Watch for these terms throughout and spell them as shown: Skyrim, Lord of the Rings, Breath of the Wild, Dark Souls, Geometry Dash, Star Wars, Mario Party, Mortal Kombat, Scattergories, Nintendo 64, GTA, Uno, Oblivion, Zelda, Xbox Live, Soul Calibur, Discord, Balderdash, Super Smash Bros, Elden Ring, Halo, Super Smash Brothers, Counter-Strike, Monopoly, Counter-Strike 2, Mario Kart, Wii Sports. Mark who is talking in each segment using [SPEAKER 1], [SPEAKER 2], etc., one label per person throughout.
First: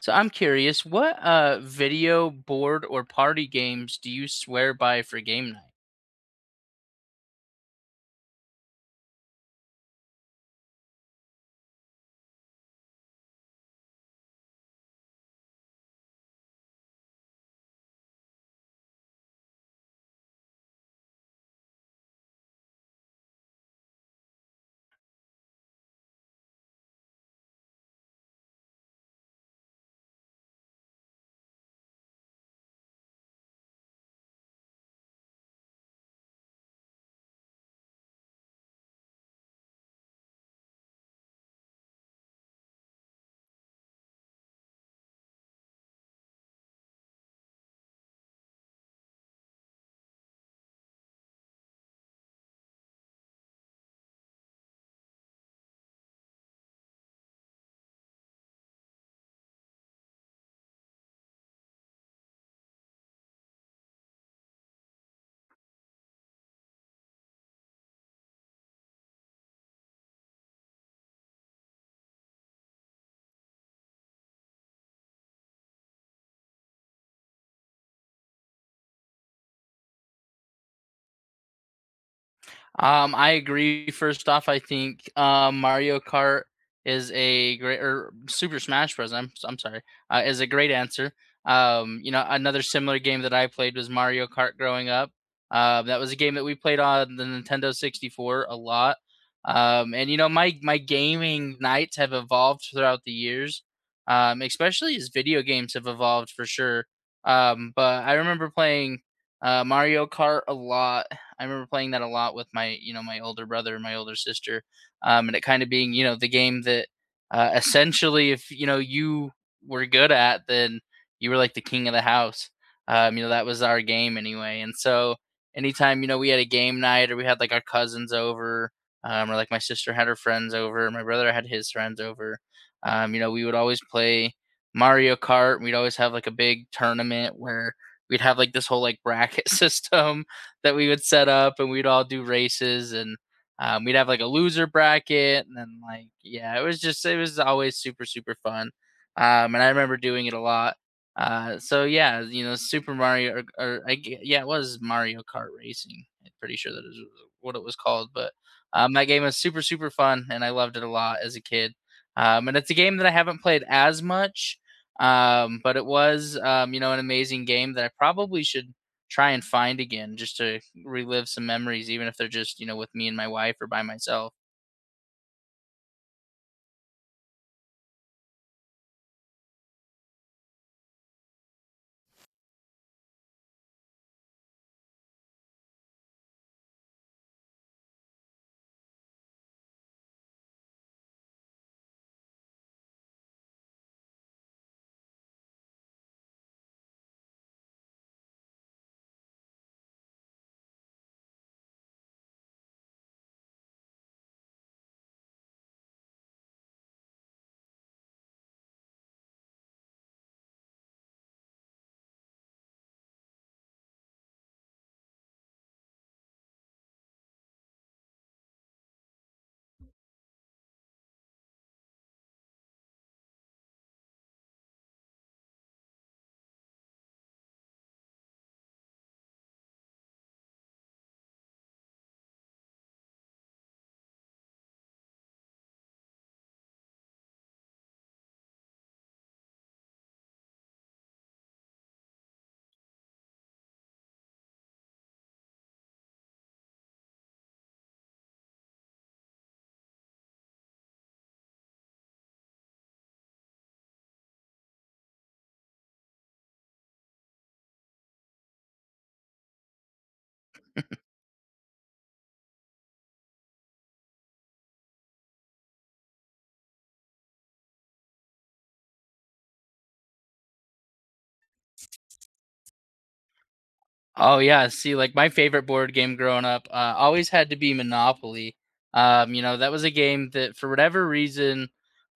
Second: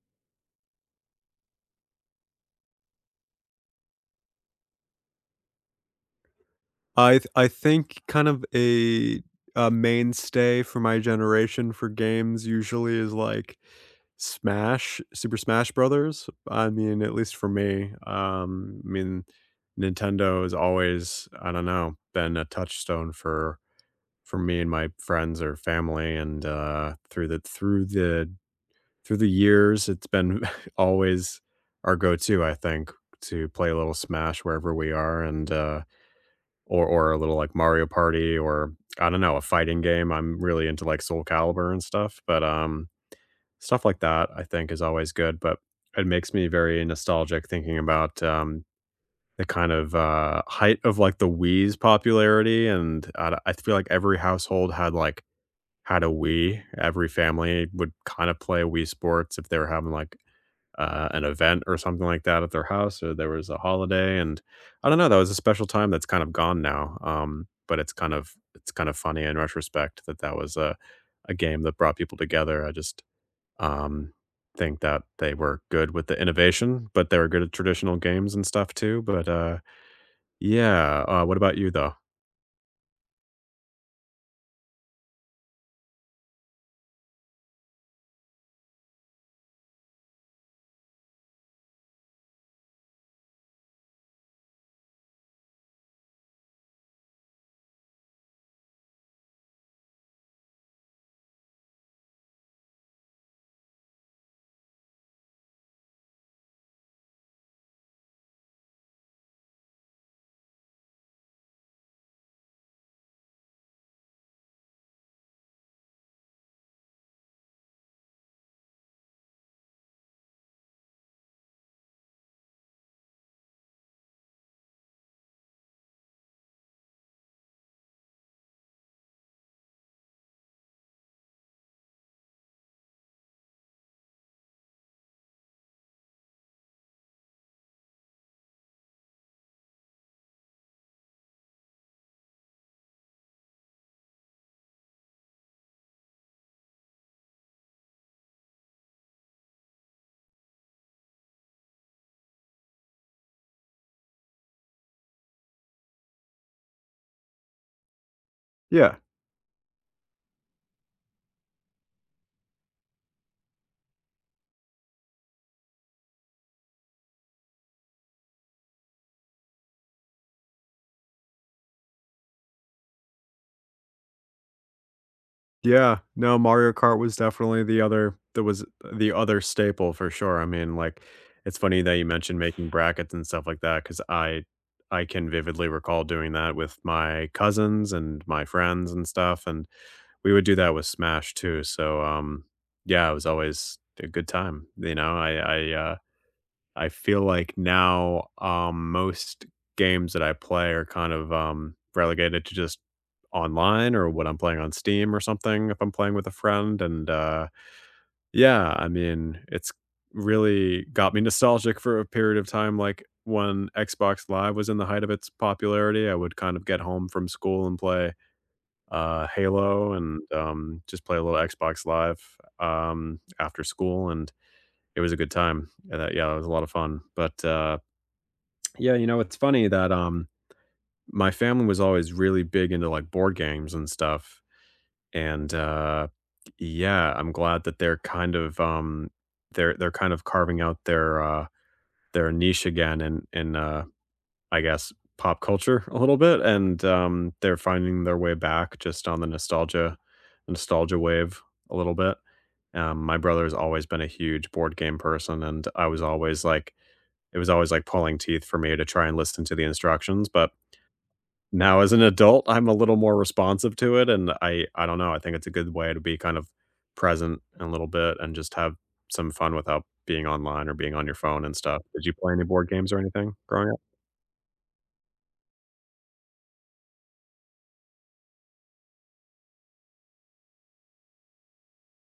[SPEAKER 1] So I'm curious, what video board or party games do you swear by for game night?
[SPEAKER 2] I think kind of a mainstay for my generation for games usually is, like, Smash, Super Smash Brothers. I mean, at least for me, I mean, Nintendo has always, I don't know, been a touchstone for me and my friends or family, and, through the years, it's been always our go-to, I think, to play a little Smash wherever we are, and, or a little, like, Mario Party or, I don't know, a fighting game. I'm really into, like, Soul Calibur and stuff, but, stuff like that I think is always good, but it makes me very nostalgic thinking about, the kind of, height of, like, the Wii's popularity, and I feel like every household had, like, had a Wii. Every family would kinda play Wii Sports if they were having, like, an event or something like that at their house, or there was a holiday, and I don't know. That was a special time that's kind of gone now. But it's kind of funny in retrospect that that was a game that brought people together. I just um, think that they were good with the innovation, but they were good at traditional games and stuff too. But yeah, what about you though?
[SPEAKER 1] I agree. First off, I think Mario Kart is a great or Super Smash Bros. I'm sorry, is a great answer. Another similar game that I played was Mario Kart growing up. That was a game that we played on the Nintendo 64 a lot. My gaming nights have evolved throughout the years, especially as video games have evolved for sure. But I remember playing Mario Kart a lot. I remember playing that a lot with my my older brother and my older sister, and it kind of being, the game that essentially, if you know you were good at, then you were like the king of the house. That was our game anyway. And so, anytime we had a game night or we had like our cousins over, or like my sister had her friends over, my brother had his friends over, we would always play Mario Kart. We'd always have like a big tournament where we'd have like this whole like bracket system that we would set up and we'd all do races and we'd have like a loser bracket and then like yeah it was just it was always super super fun, and I remember doing it a lot. So yeah, super mario or, yeah it was mario kart racing, I'm pretty sure that is what it was called. But
[SPEAKER 2] Yeah.
[SPEAKER 1] that game was super super fun and I loved it a lot as a kid, and it's a game that I haven't played as much, but it was an amazing game that I probably should try and find again just to relive some memories, even if they're just, with me and my wife or by myself.
[SPEAKER 2] Yeah, no, Mario Kart was definitely the other that was the other staple for sure. I mean, like, it's funny that you mentioned making brackets and stuff like that because I can vividly recall doing that with my cousins and my friends and stuff, and we would do that with Smash too. So, yeah, it was always a good time, you know? I feel like now, most games that I play are kind of, relegated to just online or what I'm playing on Steam or something if I'm playing with a friend, and, yeah, I mean, it's really got me nostalgic for a period of time, like, when Xbox Live was in the height of its popularity, I would kind of get home from school and play, Halo and, just play a little Xbox Live, after school, and it was a good time, and that yeah, it was a lot of fun, but yeah, you know, it's funny that my family was always really big into like board games and stuff. And yeah, I'm glad that they're kind of they're kind of carving out their niche again in I guess pop culture a little bit and they're finding their way back just on the nostalgia wave a little bit. My brother's always been a huge board game person and I was always like it was always like pulling teeth for me to try and listen to the instructions, but now as an adult, I'm a little more responsive to it, and I don't know, I think it's a good way to be kind of present a little bit and just have some fun without being online or being on your phone and stuff. Did you play any board games or anything growing up?
[SPEAKER 1] Oh yeah, see, like my favorite board game growing up always had to be Monopoly. That was a game that for whatever reason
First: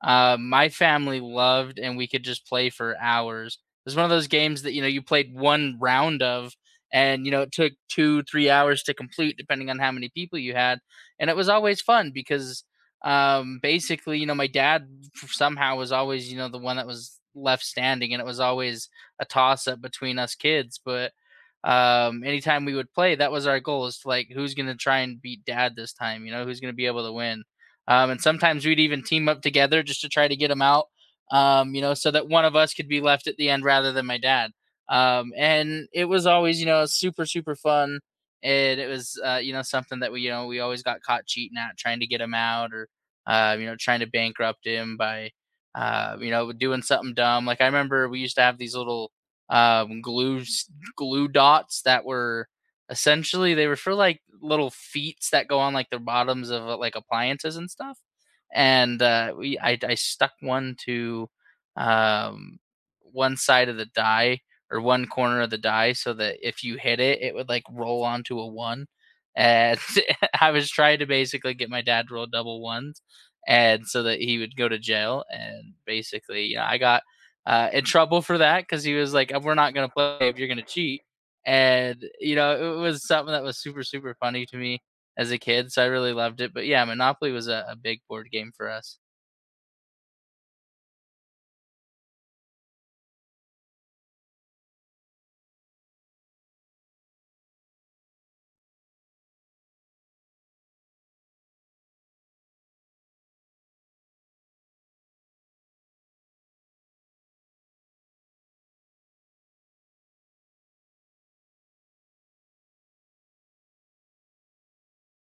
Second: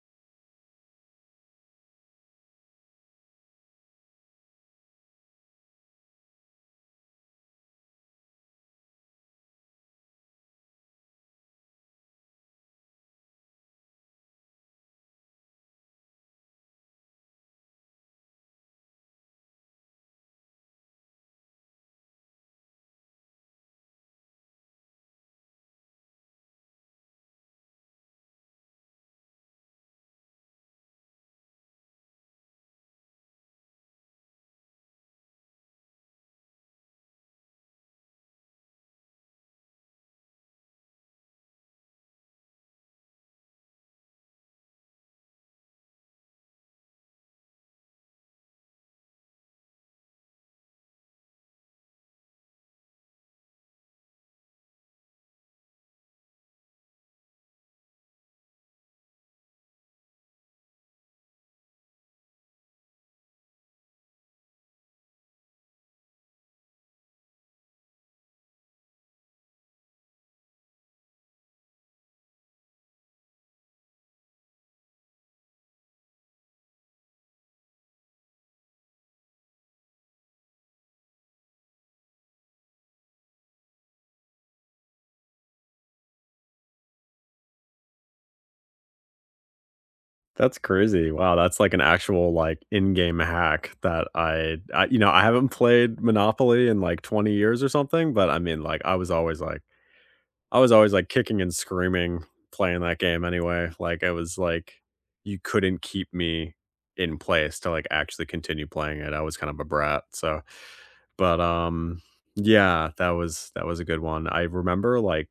[SPEAKER 1] my family loved, and we could just play for hours. It was one of those games that you played one round of, and it took two, 3 hours to complete, depending on how many people you had, and it was always fun because basically, my dad somehow was always the one that was left standing, and it was always a toss up between us kids, but anytime we would play that was our goal is to like who's gonna try and beat dad this time, who's gonna be able to win, and sometimes we'd even team up together just to try to get him out, so that one of us could be left at the end rather than my dad, and it was always super super fun, and it was something that we, we always got caught cheating at trying to get him out or trying to bankrupt him by doing something dumb. Like I remember we used to have these little um glue glue dots that were essentially they were for like little feet that go on like the bottoms of like appliances and stuff. And I stuck one to um, one side of the die or one corner of the die so that if you hit it, it would like roll onto a one. And I was trying to basically get my dad to roll double ones and so that he would go to jail. And basically, I got in trouble for that because he was like, We're not going to play if you're going to cheat." And it was something that was super super funny to me as a kid, so I really loved it. But yeah, Monopoly was a big board game for us.
[SPEAKER 2] That's crazy. Wow, that's like an actual, like, in-game hack that I you know, I haven't played Monopoly in, like, 20 years or something, but I mean, like, I was always like, I was always, like, kicking and screaming playing that game anyway, like, I was, like you couldn't keep me in place to, like, actually continue playing it, I was kind of a brat, so but, yeah, that was a good one. I remember, like,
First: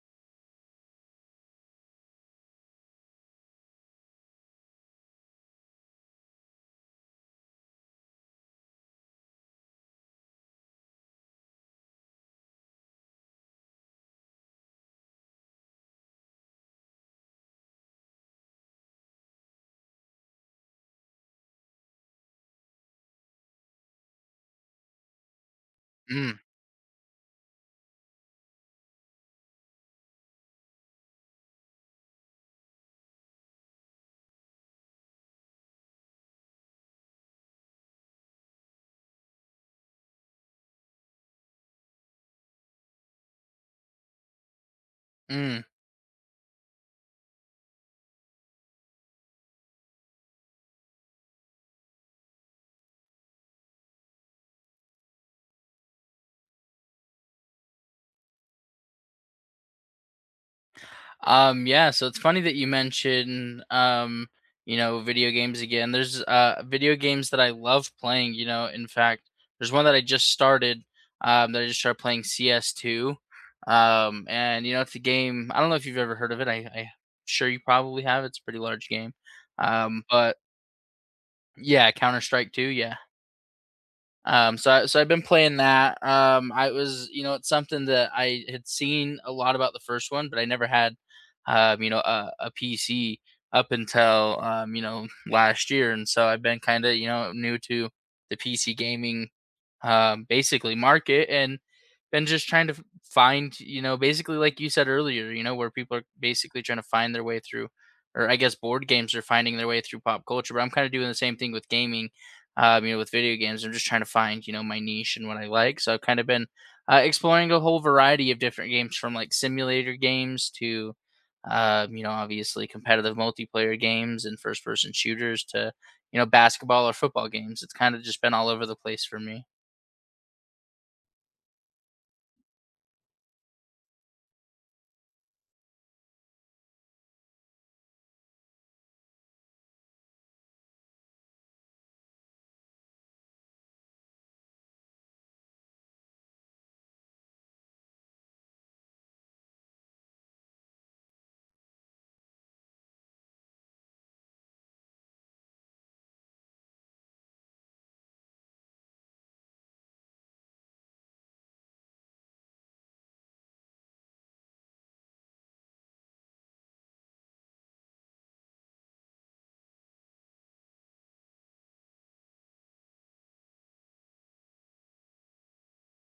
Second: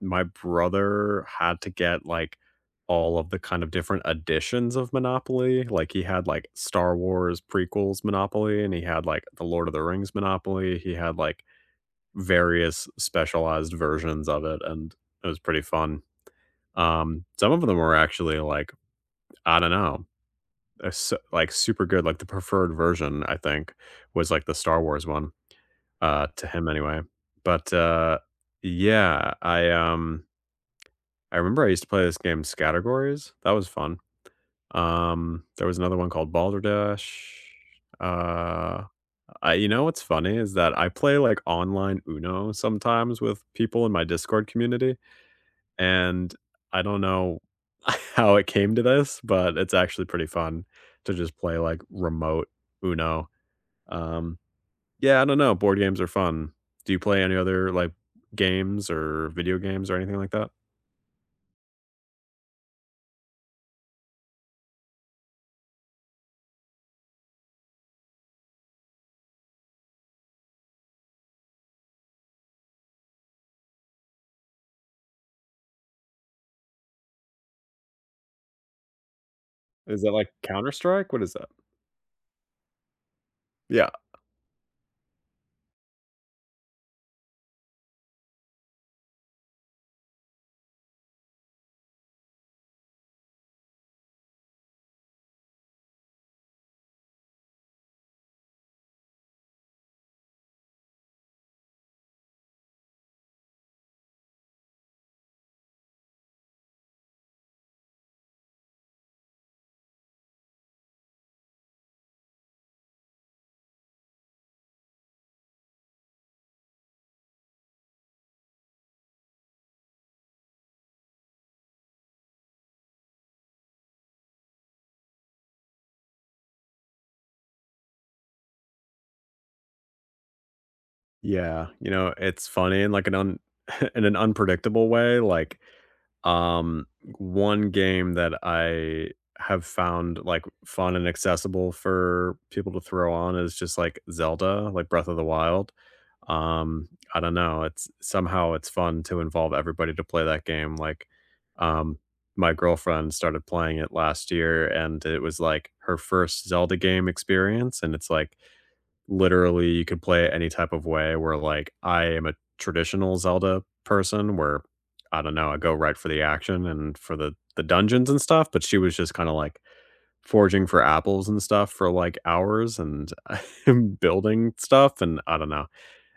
[SPEAKER 2] my brother had to get, like, all of the kind of different editions of Monopoly, like, he had, like, Star Wars prequels Monopoly, and he had, like, the Lord of the Rings Monopoly, he had, like various specialized versions of it, and it was pretty fun. Some of them were actually like, I don't know, they're so, like super good. Like the preferred version, I think, was like the Star Wars one,
[SPEAKER 1] Mm,
[SPEAKER 2] to him anyway. But yeah, I I remember I used to play this game Scattergories. That was fun. There was another one called Balderdash. Uh, you know what's funny is that I play like online Uno sometimes with people in my Discord community,
[SPEAKER 1] mm.
[SPEAKER 2] and I don't know how it came to this, but it's actually pretty fun to just play, like, remote Uno. Um, yeah, I don't know, board games are fun. Do you play any other, like, games or video games or anything like that?
[SPEAKER 1] Yeah, so it's funny that you mention, video games again. There's video games that I love playing, In fact, there's one that I just started playing CS2. And it's a game, I don't know if you've ever heard of it. I'm sure you probably have. It's a pretty large game.
[SPEAKER 2] Is that, like,
[SPEAKER 1] But
[SPEAKER 2] Counter-Strike? What is that?
[SPEAKER 1] yeah, Counter-Strike 2, yeah.
[SPEAKER 2] Yeah.
[SPEAKER 1] So I've been playing that. I was, it's something that I had seen a lot about the first one, but I never had a, PC up until last year, and so I've been kind of new to the PC gaming, basically market, and been just trying to find, basically like you said earlier, where people are basically trying to find their way through, or I guess board games are finding their way through pop culture. But I'm kind of doing the same thing with gaming, with video games. I'm just trying to find, my niche and what I like. So I've kind of been exploring a whole variety of different games from like simulator games to, obviously competitive multiplayer games and first person shooters to, basketball or football games. It's kind of just been all over the place for me.
[SPEAKER 2] Yeah, you know, it's funny in, like, an un in an unpredictable way, like, one game that I have found, like, fun and accessible for people to throw on is just, like, Zelda, like, Breath of the Wild. I don't know, it's somehow it's fun to involve everybody to play that game, like, um, my girlfriend started playing it last year, and it was, like, her first Zelda game experience, and it's, like, literally you could play it any type of way where like I am a traditional Zelda person where I don't know, I go right for the action and for the dungeons and stuff, but she was just kind of like forging for apples and stuff for like hours and building stuff and I don't know.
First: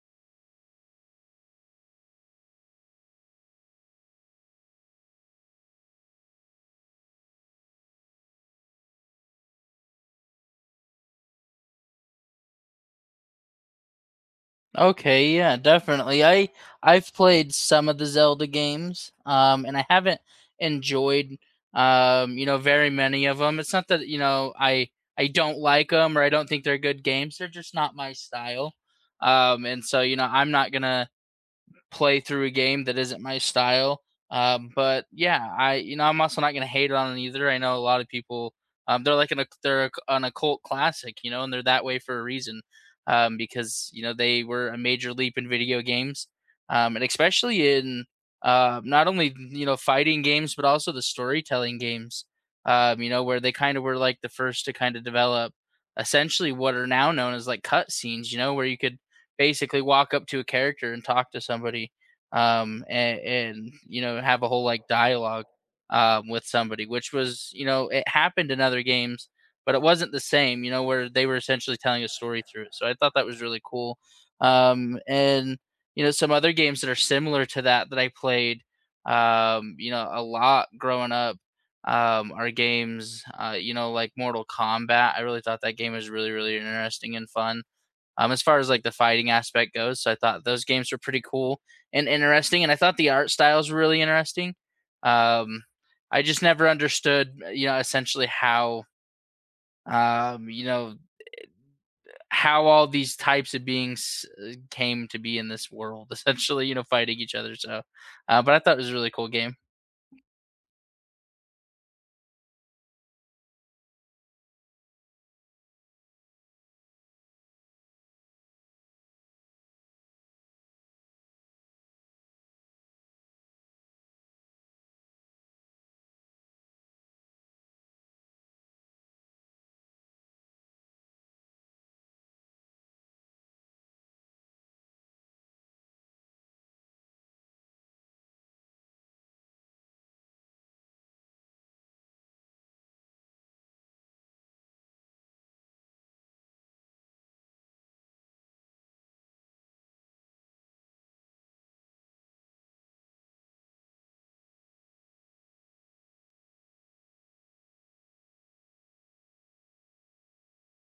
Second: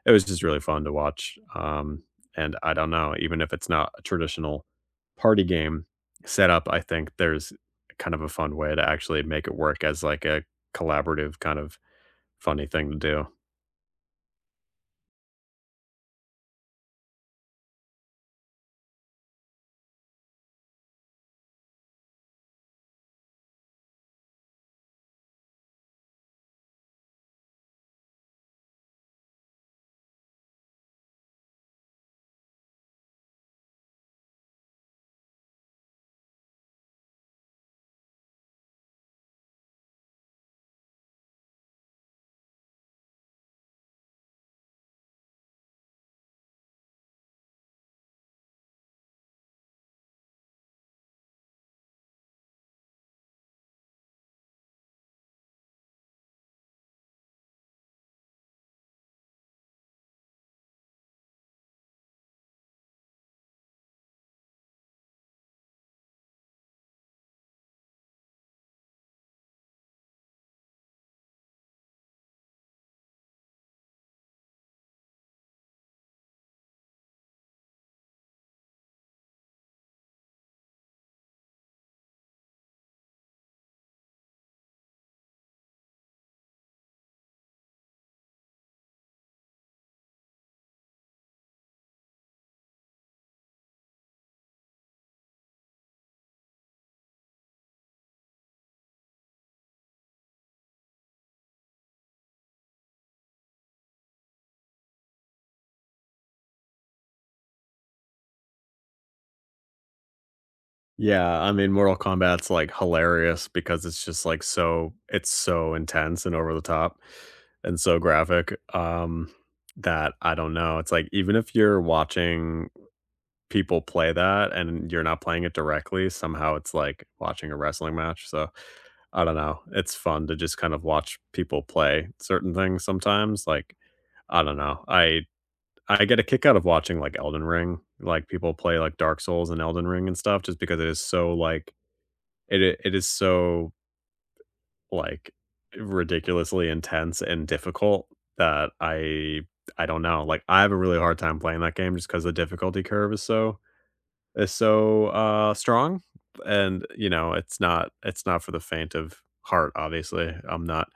[SPEAKER 2] It was just really fun to watch. And I don't know, even if it's not a traditional party game setup, I think there's kind of a fun way to actually make it work as like a collaborative kind of funny thing to do.
[SPEAKER 1] Okay, yeah, definitely. I've played some of the Zelda games, and I haven't enjoyed, very many of them. It's not that I don't like them or I don't think they're good games. They're just not my style, and so I'm not gonna play through a game that isn't my style. But yeah, I you know I'm also not gonna hate on it either. I know a lot of people, they're an occult classic, and they're that way for a reason, because they were a major leap in video games, and especially in not only fighting games but also the storytelling games. Where they kind of were like the first to kind of develop essentially what are now known as like cutscenes. Where you could basically walk up to a character and talk to somebody, and have a whole like dialogue, with somebody, which was, it happened in other games, but it wasn't the same. Where they were essentially telling a story through it. So I thought that was really cool. And some other games that are similar to that that I played a lot growing up, are games like Mortal Kombat. I really thought that game was really really interesting and fun, as far as like the fighting aspect goes. So I thought those games were pretty cool and interesting, and I thought the art styles were really interesting. Um, I just never understood, essentially how, um, you know, how all these types of beings came to be in this world, essentially, fighting each other. So, but I thought it was a really cool game.
[SPEAKER 2] Yeah, I mean, Mortal Kombat's, like, hilarious because it's just, like, so it's so intense and over the top and so graphic, that I don't know, it's like, even if you're watching people play that and you're not playing it directly, somehow it's like watching a wrestling match, so, I don't know, it's fun to just kind of watch people play certain things sometimes, like, I don't know, I get a kick out of watching, like, Elden Ring, like, people play, like, Dark Souls and Elden Ring and stuff just because it is so, like it is so, like, ridiculously intense and difficult that I don't know, like, I have a really hard time playing that game just because the difficulty curve is so is so strong, and, you know, it's not for the faint of heart, obviously. I'm not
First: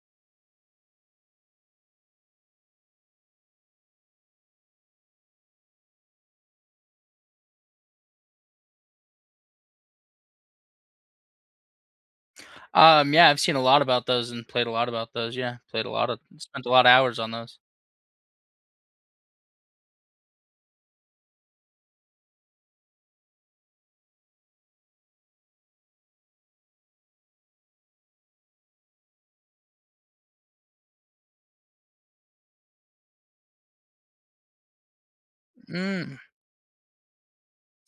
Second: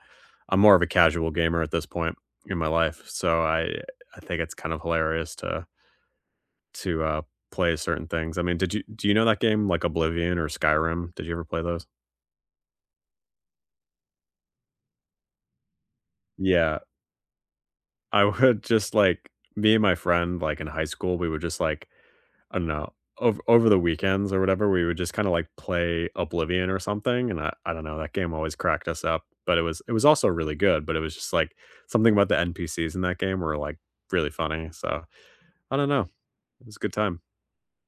[SPEAKER 2] I'm more of a casual gamer at this point in my life, so I think it's kind of hilarious to to, uh, play certain things. I mean, did you do you know that game, like, Oblivion or Skyrim? Did you ever play those?
[SPEAKER 1] Yeah, I've seen a lot about those and played a lot about those. Yeah, played a lot of, spent a
[SPEAKER 2] Yeah.
[SPEAKER 1] lot of hours on those.
[SPEAKER 2] I would just, like me and my friend, like, in high school, we would just, like, I don't know, over the weekends or whatever, we would just kinda, like, play Oblivion or something, and I don't know, that game always cracked us up, but it was also really good, but it was just, like, something about the NPCs in that game were, like, really funny, so I don't know,
[SPEAKER 1] Mm.
[SPEAKER 2] it was a good time.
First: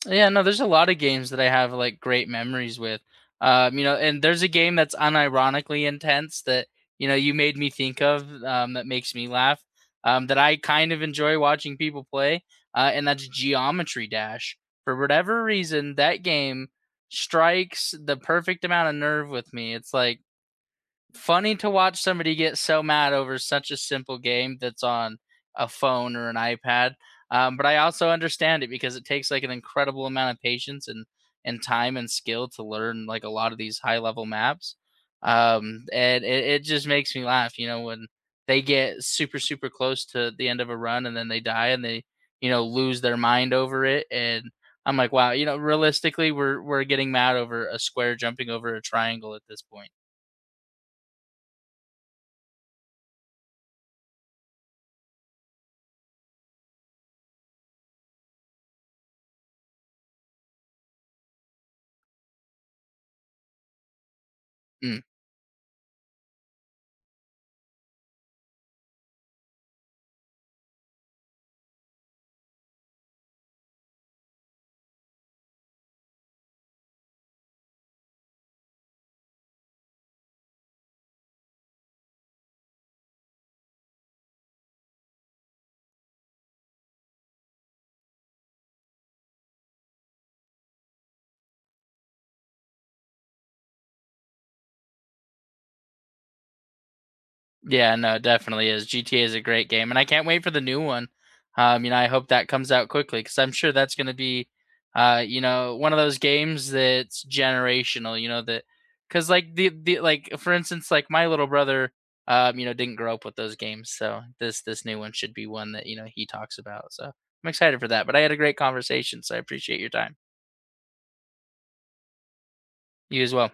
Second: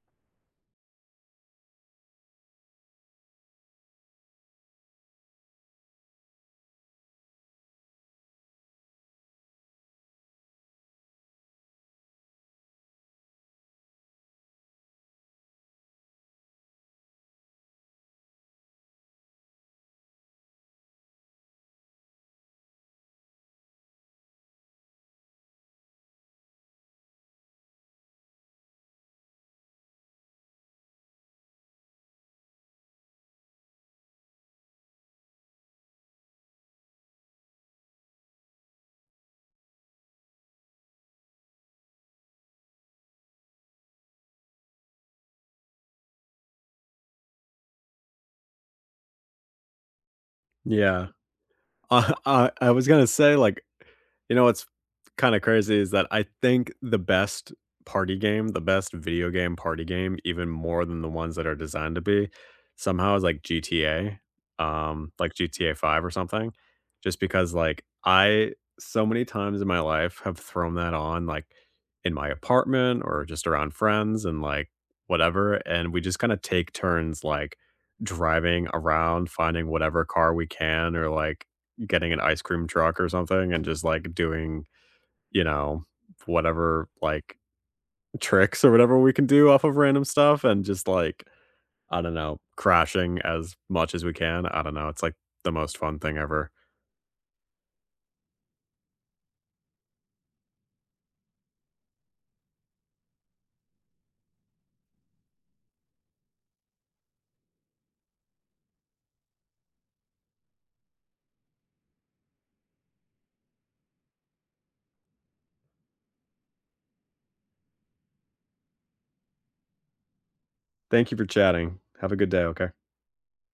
[SPEAKER 1] Yeah, no, there's a lot of games that I have like great memories with. And there's a game that's unironically intense that you made me think of, that makes me laugh. That I kind of enjoy watching people play, and that's Geometry Dash. For whatever reason, that game strikes the perfect amount of nerve with me. It's like funny to watch somebody get so mad over such a simple game that's on a phone or an iPad. But I also understand it because it takes like an incredible amount of patience and time and skill to learn like a lot of these high level maps. It just makes me laugh, when they get super super close to the end of a run and then they die and they lose their mind over it. And I'm like, wow, realistically, we're getting mad over a square jumping over a triangle at this point.
[SPEAKER 2] Yeah. I was gonna say, like, you know what's kinda crazy is that I think the best party game, the best video game party game, even more than the ones that are designed to be, somehow is, like, GTA,
[SPEAKER 1] Mm.
[SPEAKER 2] like GTA 5 or something, just because, like, I so many times in my life have thrown that on, like, in my apartment or just around friends and, like, whatever, and we just kinda take turns, like, driving around, finding whatever car we can or, like, getting an ice cream truck or something and just like doing, you know, whatever like tricks or whatever we can do off of random stuff and just like, I don't know, crashing as much as we can. I don't know. It's like the most fun thing ever.
[SPEAKER 1] Yeah, no, it definitely is. GTA is a great game, and I can't wait for the new one. I hope that comes out quickly because I'm sure that's going to be, one of those games that's generational. That because like the like for instance, like my little brother, didn't grow up with those games, so this new one should be one that he talks about. So I'm excited for that. But I had a great conversation, so I appreciate your time.
[SPEAKER 2] Thank you for chatting. Have a good day. Okay.
[SPEAKER 1] You as well.